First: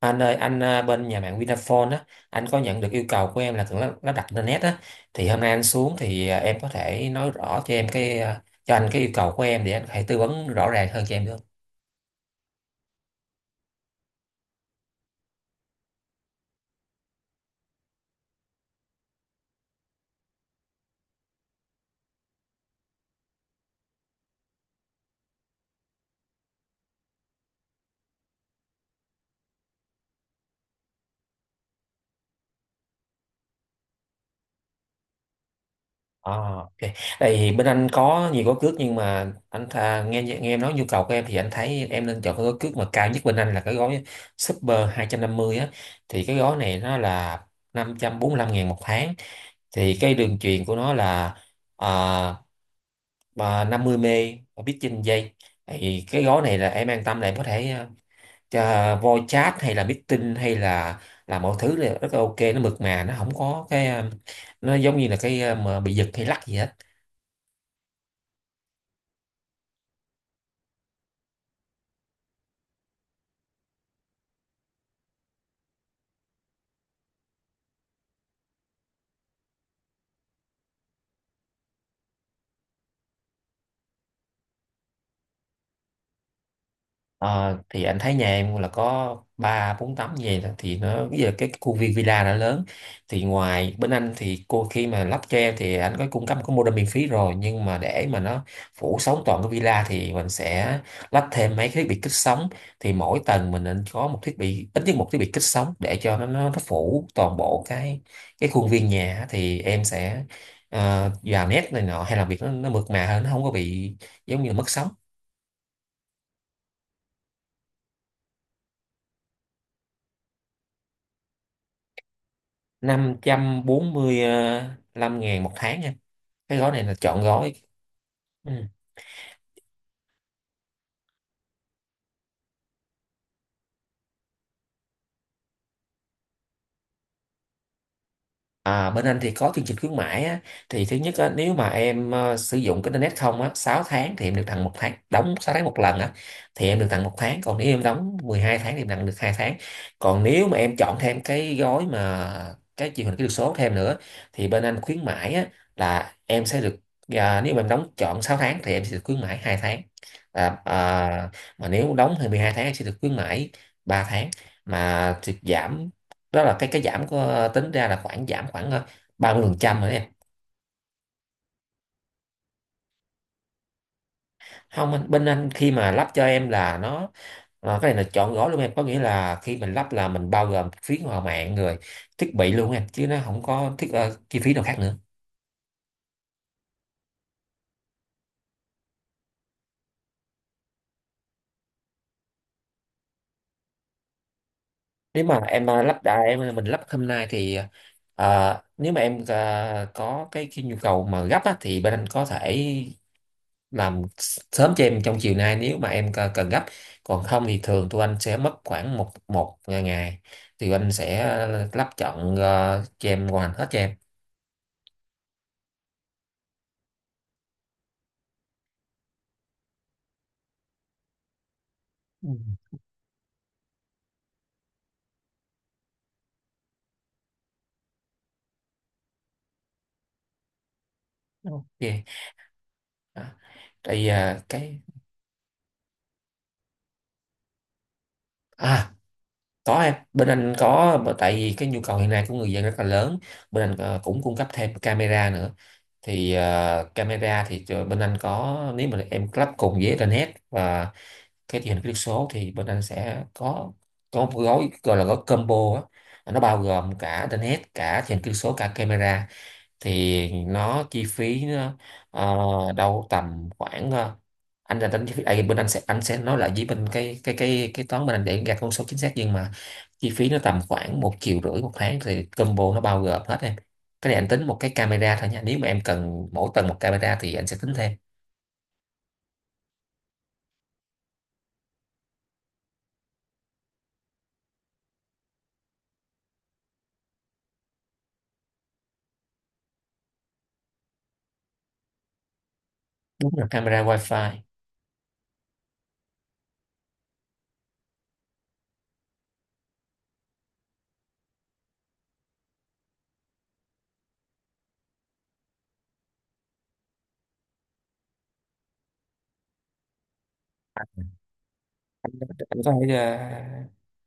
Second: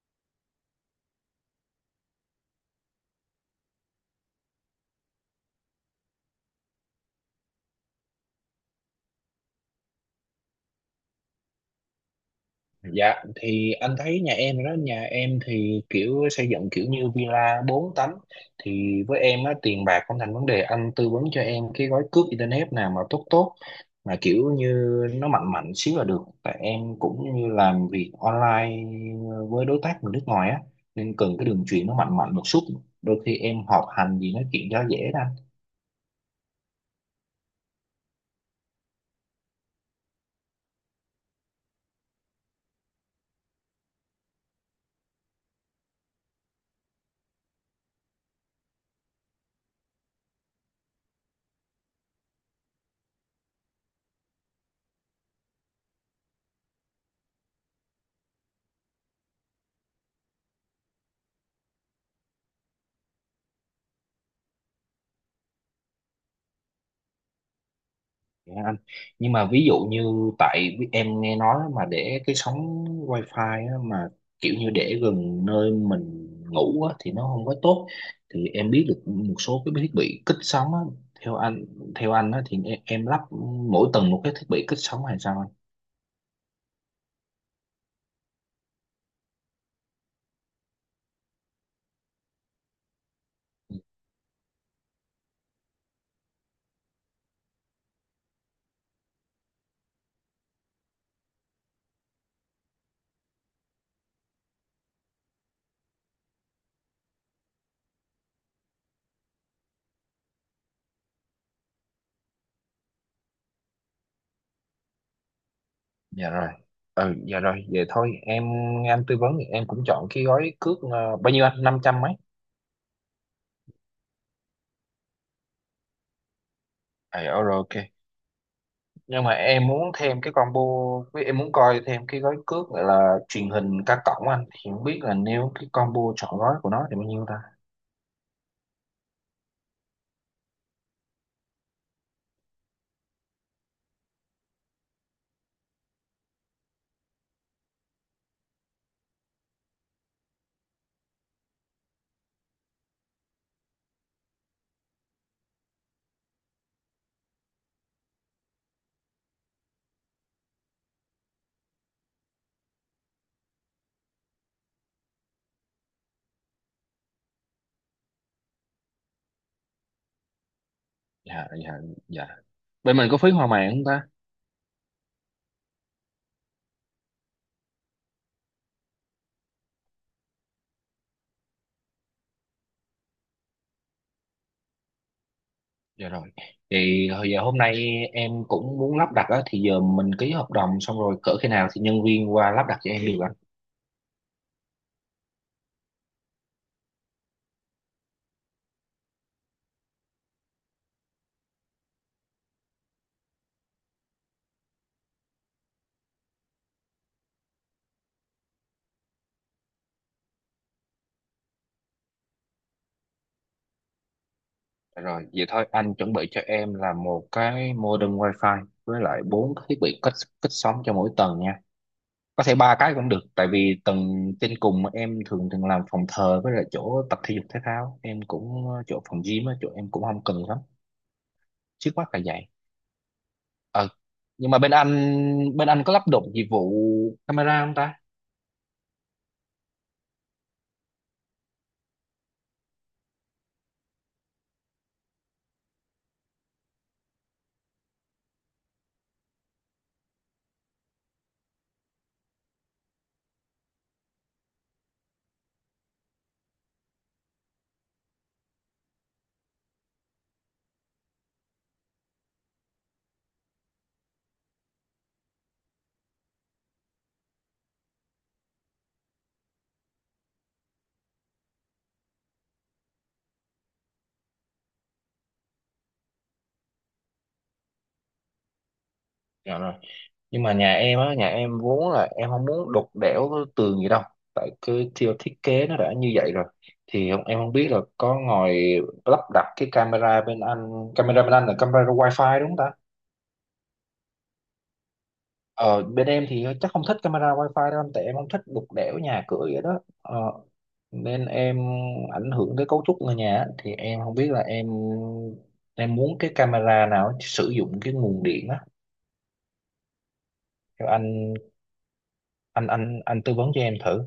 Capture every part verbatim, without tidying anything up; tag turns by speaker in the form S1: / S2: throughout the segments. S1: Anh ơi, anh à, bên nhà mạng Vinaphone á, anh có nhận được yêu cầu của em là cần lắp lắp đặt internet á, thì hôm nay anh xuống thì à, em có thể nói rõ cho em cái à, cho anh cái yêu cầu của em để anh có thể tư vấn rõ ràng hơn cho em được không?
S2: Dạ, thì anh thấy nhà em đó nhà em thì kiểu xây dựng kiểu như villa bốn tấm. Thì với em á, tiền bạc không thành vấn đề, anh tư vấn cho em cái gói cước internet nào mà tốt tốt, mà kiểu như nó mạnh mạnh xíu là được, tại em cũng như làm việc online với đối tác người nước ngoài á, nên cần cái đường truyền nó mạnh mạnh một chút, đôi khi em họp hành gì nói chuyện cho dễ đó.
S1: À, ok. Tại vì bên anh có nhiều gói cước nhưng mà anh tha, nghe nghe em nói nhu cầu của em thì anh thấy em nên chọn cái gói cước mà cao nhất bên anh là cái gói Super hai trăm năm mươi á, thì cái gói này nó là năm trăm bốn mươi lăm ngàn một tháng. Thì cái đường truyền của nó là à, mà năm mươi mê và biết trên giây, thì cái gói này là em an tâm là em có thể ờ, cho voice chat hay là meeting hay là là mọi thứ là rất là ok, nó mượt mà, nó không có cái ờ, nó giống như là cái ờ, mà bị giật hay lắc gì hết.
S2: Dạ anh. Nhưng mà ví dụ như tại vì em nghe nói mà để cái sóng wifi á, mà kiểu như để gần nơi mình ngủ á, thì nó không có tốt, thì em biết được một số cái thiết bị kích sóng á, theo anh theo anh á, thì em, em lắp mỗi tầng một cái thiết bị kích sóng hay sao anh?
S1: Ờ, thì anh thấy nhà em là có ba bốn tấm như vậy đó, thì nó bây giờ cái khu viên villa đã lớn, thì ngoài bên anh thì cô khi mà lắp cho em thì anh có cung cấp có modem miễn phí rồi, nhưng mà để mà nó phủ sóng toàn cái villa thì mình sẽ lắp thêm mấy cái thiết bị kích sóng. Thì mỗi tầng mình nên có một thiết bị, ít nhất một thiết bị kích sóng để cho nó nó, nó phủ toàn bộ cái cái khuôn viên nhà á. Thì em sẽ ờ, vào nét này nọ hay làm việc nó, nó mượt mà hơn, nó không có bị giống như là mất sóng.
S2: Dạ rồi. Ừ, dạ rồi, vậy thôi em nghe anh tư vấn thì em cũng chọn cái gói cước ờ, bao nhiêu anh? Năm trăm mấy?
S1: năm trăm bốn mươi lăm ngàn một tháng em, cái gói này là chọn
S2: À,
S1: gói.
S2: rồi ok.
S1: Ừ.
S2: Nhưng mà em muốn thêm cái combo, với em muốn coi thêm cái gói cước gọi là truyền hình cá cổng anh, thì không biết là nếu cái combo chọn gói của nó thì bao nhiêu ta?
S1: À, bên anh thì có chương trình khuyến mãi á, thì thứ nhất á, nếu mà em ờ, sử dụng cái internet không á sáu tháng thì em được tặng một tháng, đóng sáu tháng một lần á thì em được tặng một tháng, còn nếu em đóng mười hai tháng thì em tặng được hai tháng. Còn nếu mà em chọn thêm cái gói mà cái truyền hình kỹ thuật số thêm nữa thì bên anh khuyến mãi á, là em sẽ được à, nếu mà em đóng chọn sáu tháng thì em sẽ được khuyến mãi hai tháng, à, à, mà nếu đóng thì mười hai tháng em sẽ được khuyến mãi ba tháng. Mà thì giảm đó là cái cái giảm của, tính ra là khoảng giảm khoảng ờ, ba mươi phần trăm rồi đó em.
S2: Dạ, dạ, dạ, bên mình có phí hòa mạng không ta?
S1: Không anh- Bên anh khi mà lắp cho em là nó ờ, cái này là chọn gói luôn em, có nghĩa là khi mình lắp là mình bao gồm phí hòa mạng rồi, thiết bị luôn em, chứ nó không có thiết ờ, chi phí nào khác nữa.
S2: Dạ rồi, thì hồi giờ hôm nay em cũng muốn lắp đặt á, thì giờ mình ký hợp đồng xong rồi, cỡ khi nào thì nhân viên qua lắp đặt cho em được anh?
S1: Nếu mà em ờ, lắp đã em ờ, mình lắp hôm nay thì ờ, ờ, nếu mà em ờ, có cái, cái nhu cầu mà gấp á, thì bên anh có thể làm sớm cho em trong chiều nay nếu mà em c- cần gấp. Còn không thì thường tụi anh sẽ mất khoảng một một ngày thì anh sẽ ờ, lắp chọn ờ, cho em hoàn hết cho em.
S2: Dạ rồi, vậy thôi anh chuẩn bị cho em là một cái modem wifi với lại bốn cái thiết bị kết kết sóng cho mỗi tầng nha.
S1: Ừ.
S2: Có thể ba cái cũng được, tại vì tầng trên cùng mà em thường thường làm phòng thờ với lại chỗ tập thể dục thể thao, em cũng ờ, chỗ phòng gym á, chỗ em cũng không cần lắm. Trước
S1: Ok.
S2: mắt là vậy.
S1: Đó.
S2: ờ
S1: Thì à,
S2: nhưng mà bên
S1: cái
S2: anh bên anh có lắp đặt dịch vụ camera không ta?
S1: À, có em, bên anh có bởi- tại vì cái nhu cầu hiện nay của người dân rất là lớn, bên anh ờ, cũng cung cấp thêm camera nữa. Thì ờ, camera thì cho- bên anh có, nếu mà em lắp cùng với internet và cái truyền hình kỹ thuật số thì bên anh sẽ có có một gói gọi là gói combo á, nó bao gồm cả internet, cả truyền hình kỹ thuật số, cả camera. Thì nó chi phí nó, ờ, đâu tầm khoảng ờ, anh là tính chi phí à, bên anh sẽ, anh sẽ nói lại với bên cái cái cái cái toán bên anh để gạt con số chính xác, nhưng mà chi phí nó tầm khoảng một triệu rưỡi một tháng, thì combo nó bao gồm hết em. Cái này anh tính một cái camera thôi nha, nếu mà em cần mỗi tầng một camera thì anh sẽ tính thêm.
S2: Dạ rồi, nhưng mà nhà em á, nhà em vốn là em không muốn đục đẽo cái tường gì đâu, tại cái theo thiết kế nó đã như vậy rồi, thì không- em không biết là có ngồi lắp đặt cái camera bên anh camera bên anh là camera wifi đúng không ta?
S1: Đúng là camera wifi.
S2: Ờ, bên em thì chắc không thích camera wifi đâu anh, tại em không thích đục đẽo nhà cửa vậy đó, ờ, nên em ảnh hưởng tới cấu trúc người nhà á. Thì em không biết là em em muốn cái camera nào sử dụng cái nguồn điện á cho
S1: anh,
S2: anh,
S1: anh
S2: anh
S1: có thể
S2: anh anh tư vấn cho
S1: ờ,
S2: em thử.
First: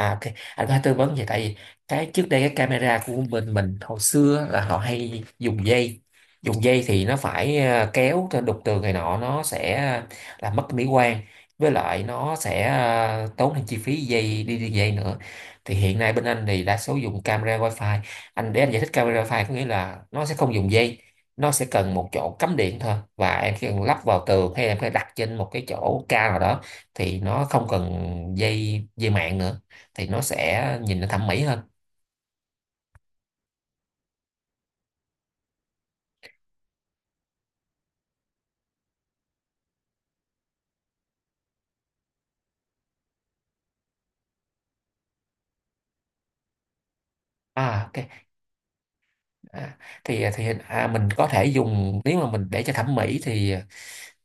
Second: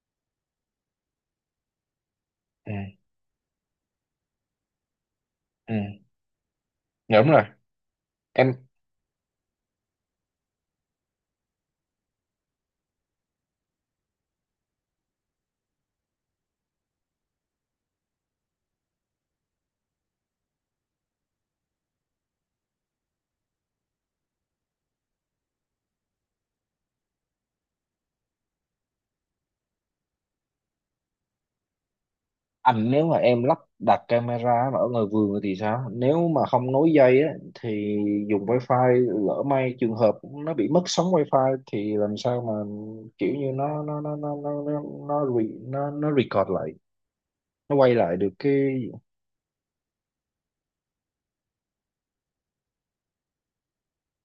S1: à, ok, anh có thể tư vấn vậy. Tại vì cái trước đây cái
S2: Ừ,
S1: camera của bên mình hồi xưa là họ hay dùng
S2: ừ.
S1: dây. Dùng dây thì nó
S2: Dạ, đúng rồi
S1: phải ờ, kéo cho
S2: em.
S1: đục tường này nọ, nó sẽ ờ, làm mất mỹ quan, với lại nó sẽ ờ, tốn thêm chi phí dây, đi đi dây nữa. Thì hiện nay bên anh thì đa số dùng camera wifi. Anh để anh giải thích, camera wifi có nghĩa là nó sẽ không dùng dây, nó sẽ cần một chỗ cắm điện thôi, và em chỉ cần lắp vào tường hay em phải đặt trên một cái chỗ cao nào đó, thì nó không cần dây dây mạng nữa, thì nó sẽ nhìn nó thẩm mỹ hơn.
S2: Anh, nếu mà em lắp đặt camera mà ở ngoài vườn thì sao? Nếu mà không nối dây á thì dùng wifi, lỡ may trường hợp nó bị mất sóng wifi thì làm sao mà kiểu như nó nó nó nó nó nó nó, re, nó, nó record lại, nó
S1: À
S2: quay
S1: ok.
S2: lại được cái...
S1: à, thì à, thì à, mình có thể dùng, nếu mà mình để cho thẩm mỹ thì à,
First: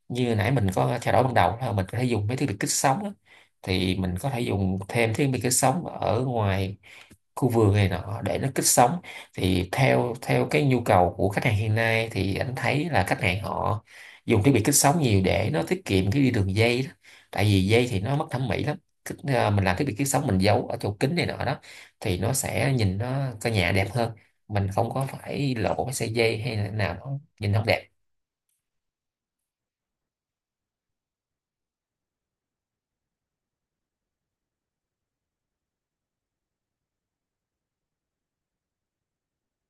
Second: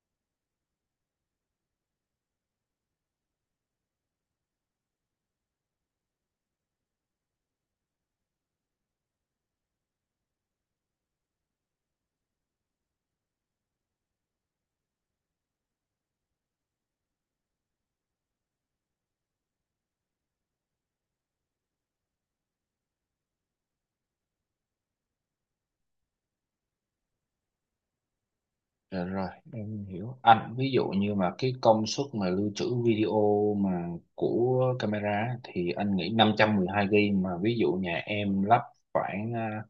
S1: như nãy mình có trao đổi ban đầu là mình có thể dùng mấy thiết bị kích sóng á. Thì mình có thể dùng thêm thiết bị kích sóng ở ngoài khu vườn này nọ để nó kích sống. Thì theo theo cái nhu cầu của khách hàng hiện nay thì anh thấy là khách hàng họ dùng thiết bị kích sống nhiều để nó tiết kiệm cái đi đường dây đó, tại vì dây thì nó mất thẩm mỹ lắm. Kích- à, mình làm thiết bị kích sống mình giấu ở chỗ kính này nọ đó, thì nó sẽ nhìn nó căn nhà đẹp hơn, mình không có phải lộ cái sợi dây hay là nào nó nhìn không đẹp.
S2: Dạ rồi, em hiểu. Anh ví dụ như mà cái công suất mà lưu trữ video mà của camera á, thì anh nghĩ năm trăm mười hai gi ga bai mà ví dụ nhà em lắp khoảng à,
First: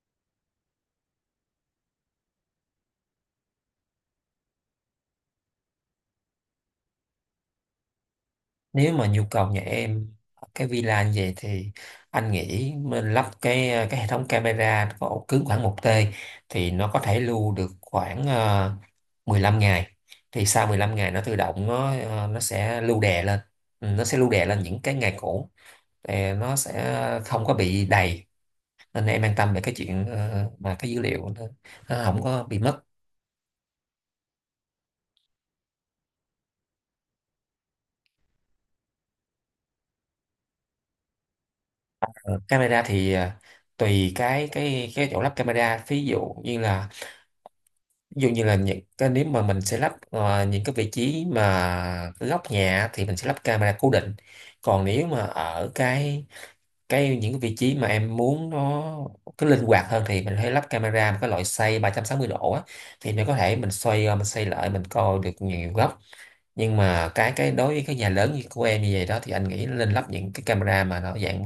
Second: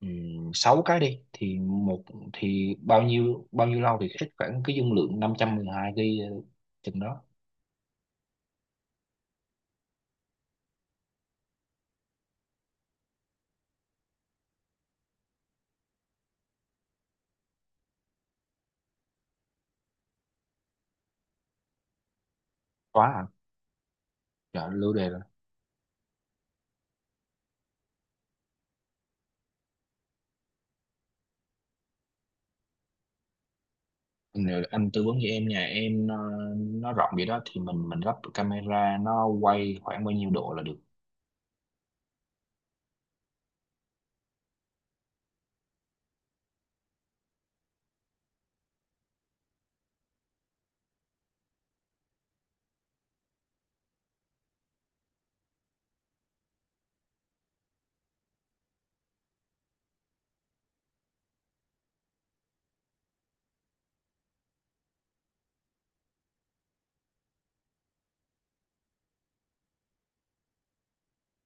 S2: ừm, sáu cái đi, thì một thì bao nhiêu bao nhiêu lâu thì hết khoảng cái dung lượng năm trăm mười hai gi ga bai chừng đó,
S1: Nếu mà nhu cầu nhà em ở cái villa như vậy thì anh nghĩ mình lắp cái cái hệ thống camera có ổ cứng khoảng một tê, thì nó có thể lưu được khoảng ờ, mười lăm ngày, thì sau mười lăm ngày nó tự động nó ờ, nó sẽ lưu
S2: quá
S1: đè
S2: à.
S1: lên. Ừ, nó sẽ lưu đè lên
S2: Dạ,
S1: những
S2: lưu
S1: cái
S2: đề
S1: ngày
S2: là...
S1: cũ, thì nó sẽ không có bị đầy, nên em an tâm về cái chuyện ờ, mà cái dữ liệu nó nó không có bị mất.
S2: Nếu anh tư vấn cho em, nhà em nó, nó rộng vậy đó thì mình mình lắp camera nó quay khoảng bao nhiêu độ là được.
S1: Camera thì ờ, tùy cái cái cái chỗ lắp camera, ví dụ như là ví dụ như là những cái, nếu mà mình sẽ lắp ờ, những cái vị trí mà góc nhà thì mình sẽ lắp camera cố định. Còn nếu mà ở cái cái những cái vị trí mà em muốn nó cái linh hoạt hơn thì mình hãy lắp camera một cái loại xoay ba trăm sáu mươi độ á, thì mình có thể mình xoay ờ, mình xoay lại mình coi được nhiều góc. Nhưng mà cái cái đối với cái nhà lớn như của em như vậy đó thì anh nghĩ nên lắp những cái camera mà nó dạng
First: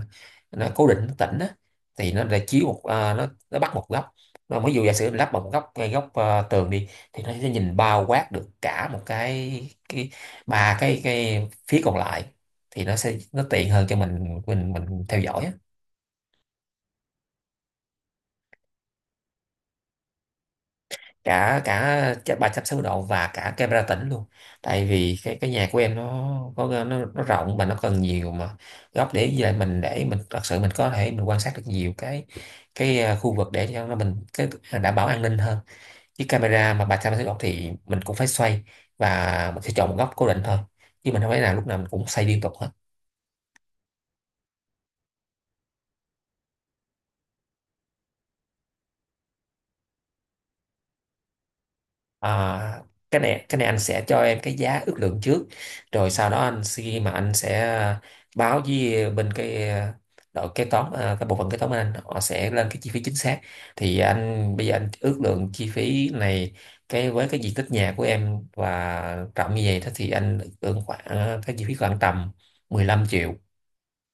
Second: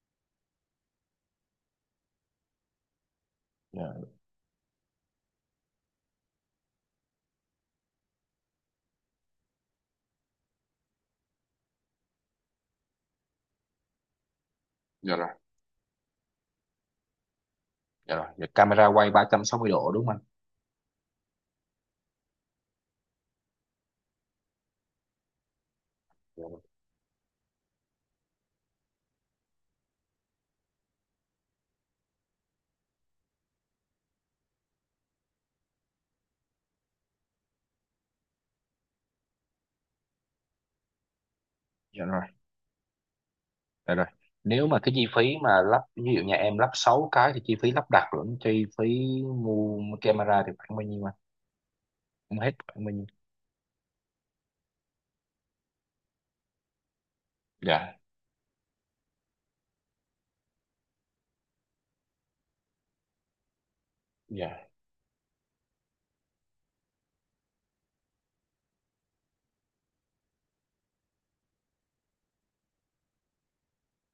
S1: nó cố định, nó tĩnh á, thì nó để chiếu một à, nó nó bắt một
S2: Dạ.
S1: góc. Nó ví dụ giả sử mình lắp một góc ngay góc à, tường đi, thì nó sẽ nhìn bao quát được cả một cái cái ba cái cái phía còn lại, thì nó sẽ nó tiện hơn cho mình mình mình
S2: Dạ
S1: theo
S2: rồi.
S1: dõi á.
S2: Dạ rồi, dạ, camera quay ba trăm sáu mươi độ đúng không anh?
S1: Cả cả ch- ba trăm sáu mươi độ và cả camera tĩnh luôn, tại vì cái cái nhà của em nó
S2: Dạ rồi.
S1: có nó, nó rộng mà nó cần nhiều mà góc để, với lại mình để mình thật sự mình có thể mình quan sát được nhiều cái cái à, khu vực để cho nó mình cái ờ, đảm bảo an ninh hơn. Chứ camera mà ba trăm sáu mươi độ thì mình cũng phải xoay và mình sẽ chọn một góc cố định thôi, chứ mình không phải là lúc nào mình
S2: Dạ
S1: cũng
S2: rồi,
S1: xoay liên tục hết.
S2: dạ rồi. Nếu mà cái chi phí mà lắp, ví dụ nhà em lắp sáu cái thì chi phí lắp đặt lẫn chi phí mua camera thì khoảng bao nhiêu anh? Không, hết
S1: À,
S2: khoảng bao nhiêu?
S1: cái này cái này anh sẽ cho em cái giá ước lượng trước, rồi sau đó anh khi mà anh sẽ ờ,
S2: Dạ,
S1: báo với bên cái ờ, đội kế toán, ờ, cái bộ phận kế toán bên anh họ sẽ lên cái chi phí chính xác. Thì anh bây
S2: dạ,
S1: giờ anh ước lượng chi phí này, cái với cái diện tích nhà của em và rộng như vậy đó thì anh ước lượng khoảng ờ, cái chi phí khoảng tầm mười lăm triệu,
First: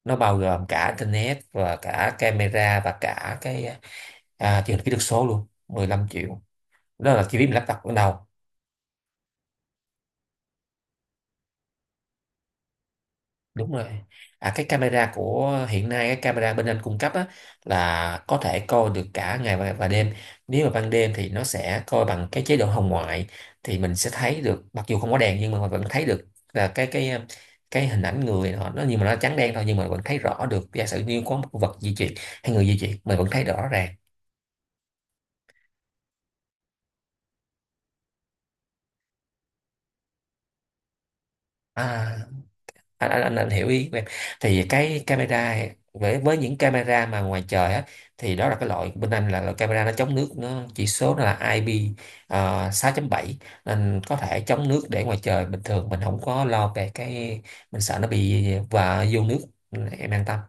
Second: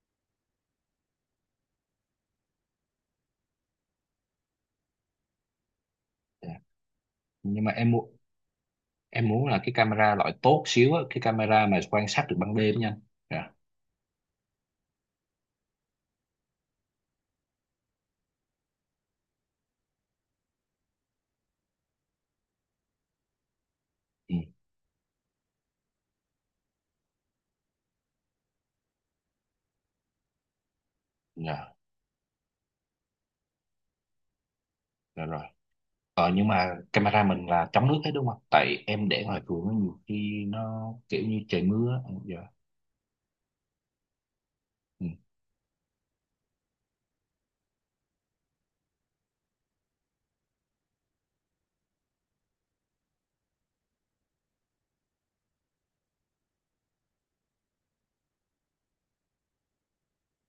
S1: nó bao gồm cả internet và cả camera và cả cái ờ, à, truyền hình kỹ thuật số luôn, mười lăm triệu.
S2: dạ.
S1: Đó là chi phí mình
S2: Nhưng
S1: lắp
S2: mà
S1: đặt
S2: em
S1: ban
S2: muốn
S1: đầu.
S2: em muốn là cái camera loại tốt xíu á, cái camera mà quan sát được ban đêm nha anh. Dạ.
S1: Đúng rồi. À, cái camera của hiện nay cái camera bên anh cung cấp á, là có thể coi được cả ngày và, và đêm. Nếu mà ban đêm thì nó sẽ coi bằng cái chế độ hồng ngoại, thì mình sẽ
S2: Ừ,
S1: thấy được mặc dù không có đèn nhưng mà vẫn thấy được là cái cái cái hình ảnh người họ nó, nhưng mà nó trắng đen thôi, nhưng mà vẫn thấy rõ được. Giả sử như có một
S2: dạ,
S1: vật di chuyển hay người di chuyển mình vẫn thấy rõ ràng.
S2: dạ rồi. Ờ nhưng mà camera mình là chống nước hết đúng không? Tại em để ngoài cửa nhiều khi nó kiểu như trời
S1: À,
S2: mưa á. Dạ.
S1: anh anh anh, anh hiểu ý của em. Thì cái
S2: Ừ,
S1: camera, với với những camera mà ngoài trời á, thì đó là cái loại bên anh là loại camera nó chống nước, nó chỉ số nó là i pê uh, sáu chấm bảy, nên có thể chống nước để ngoài trời bình thường, mình không có lo về cái mình sợ nó bị và vô nước, em an tâm.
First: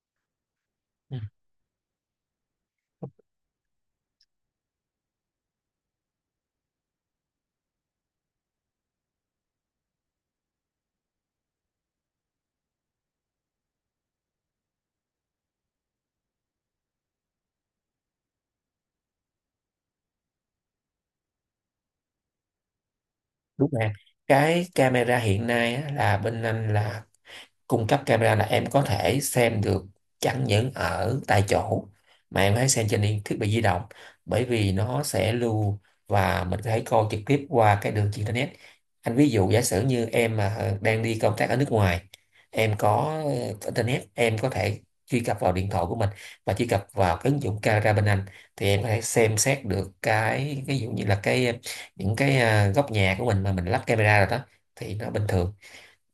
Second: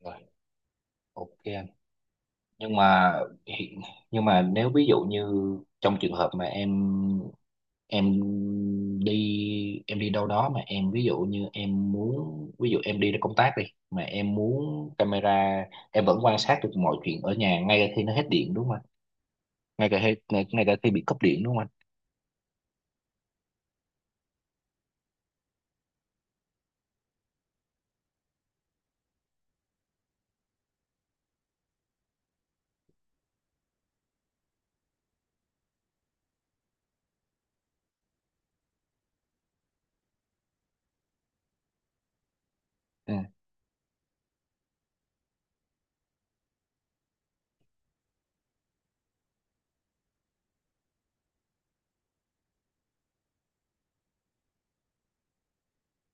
S2: rồi.
S1: Ừ,
S2: Ok, nhưng mà hiện- nhưng mà nếu ví dụ như trong trường hợp mà em em đi em đi đâu đó, mà em ví dụ như em muốn, ví dụ em đi ra công tác đi, mà em muốn camera em vẫn quan sát được mọi chuyện ở nhà ngay cả khi nó hết điện đúng không anh, ngay cả khi ngay, ngay cả khi bị cúp điện đúng không anh?
S1: đúng rồi em. Cái camera hiện nay á, là bên anh là cung cấp camera là em có thể xem được chẳng những ở tại chỗ mà em hãy xem trên điện- thiết bị di động, bởi vì nó sẽ lưu và mình có thể coi trực tiếp qua cái đường internet. Anh ví dụ giả sử như em mà đang đi công tác ở nước ngoài, em
S2: Ừ.
S1: có ờ, internet, em có thể truy cập vào điện thoại của mình và truy cập vào cái ứng dụng camera bên anh, thì em có thể xem xét được cái ví dụ như là cái những cái à, góc nhà của mình mà mình lắp camera rồi đó, thì nó bình thường.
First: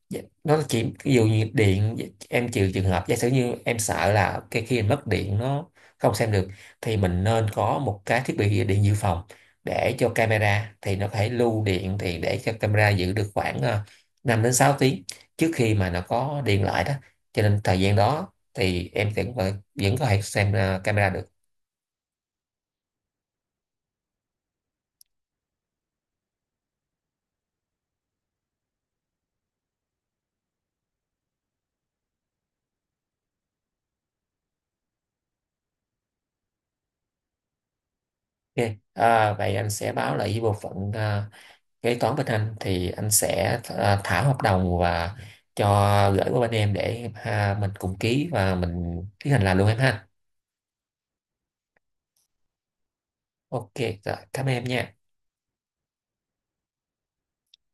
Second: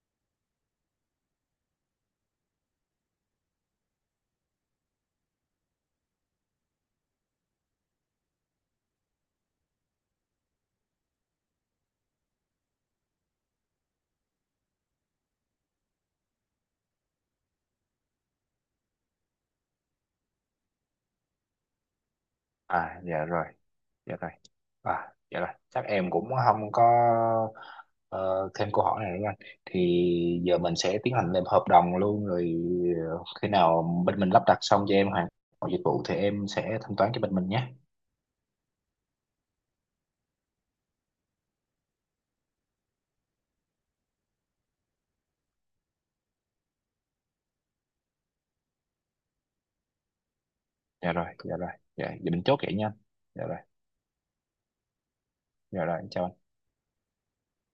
S1: Dạ, đó là chỉ ví dụ như điện, dạ, em chịu trường hợp giả sử như em sợ là cái khi mình mất điện nó không xem được, thì mình nên có một cái thiết bị điện dự phòng để cho camera, thì nó có thể lưu điện thì để cho camera giữ được khoảng ờ, năm đến sáu tiếng trước khi mà nó có điện lại đó, cho nên thời gian đó thì em vẫn vẫn có thể xem ờ, camera được.
S2: À, dạ rồi. Dạ rồi à, dạ rồi, chắc em cũng không có ờ, thêm câu hỏi này nữa anh. Thì giờ mình sẽ tiến hành làm hợp đồng luôn rồi, ờ, khi nào bên mình lắp đặt xong cho em hoàn mọi dịch vụ thì em sẽ thanh toán cho bên mình nhé.
S1: Ok, à, vậy anh sẽ báo lại với bộ phận ờ, kế toán bên anh, thì anh sẽ à, thả hợp đồng và cho gửi qua bên em để ha, mình cùng ký và mình tiến hành làm luôn em ha.
S2: Dạ rồi, dạ rồi. Dạ giờ mình chốt vậy nha. Dạ rồi.
S1: Ok, rồi cảm ơn em nha.
S2: Dạ rồi, em chào anh.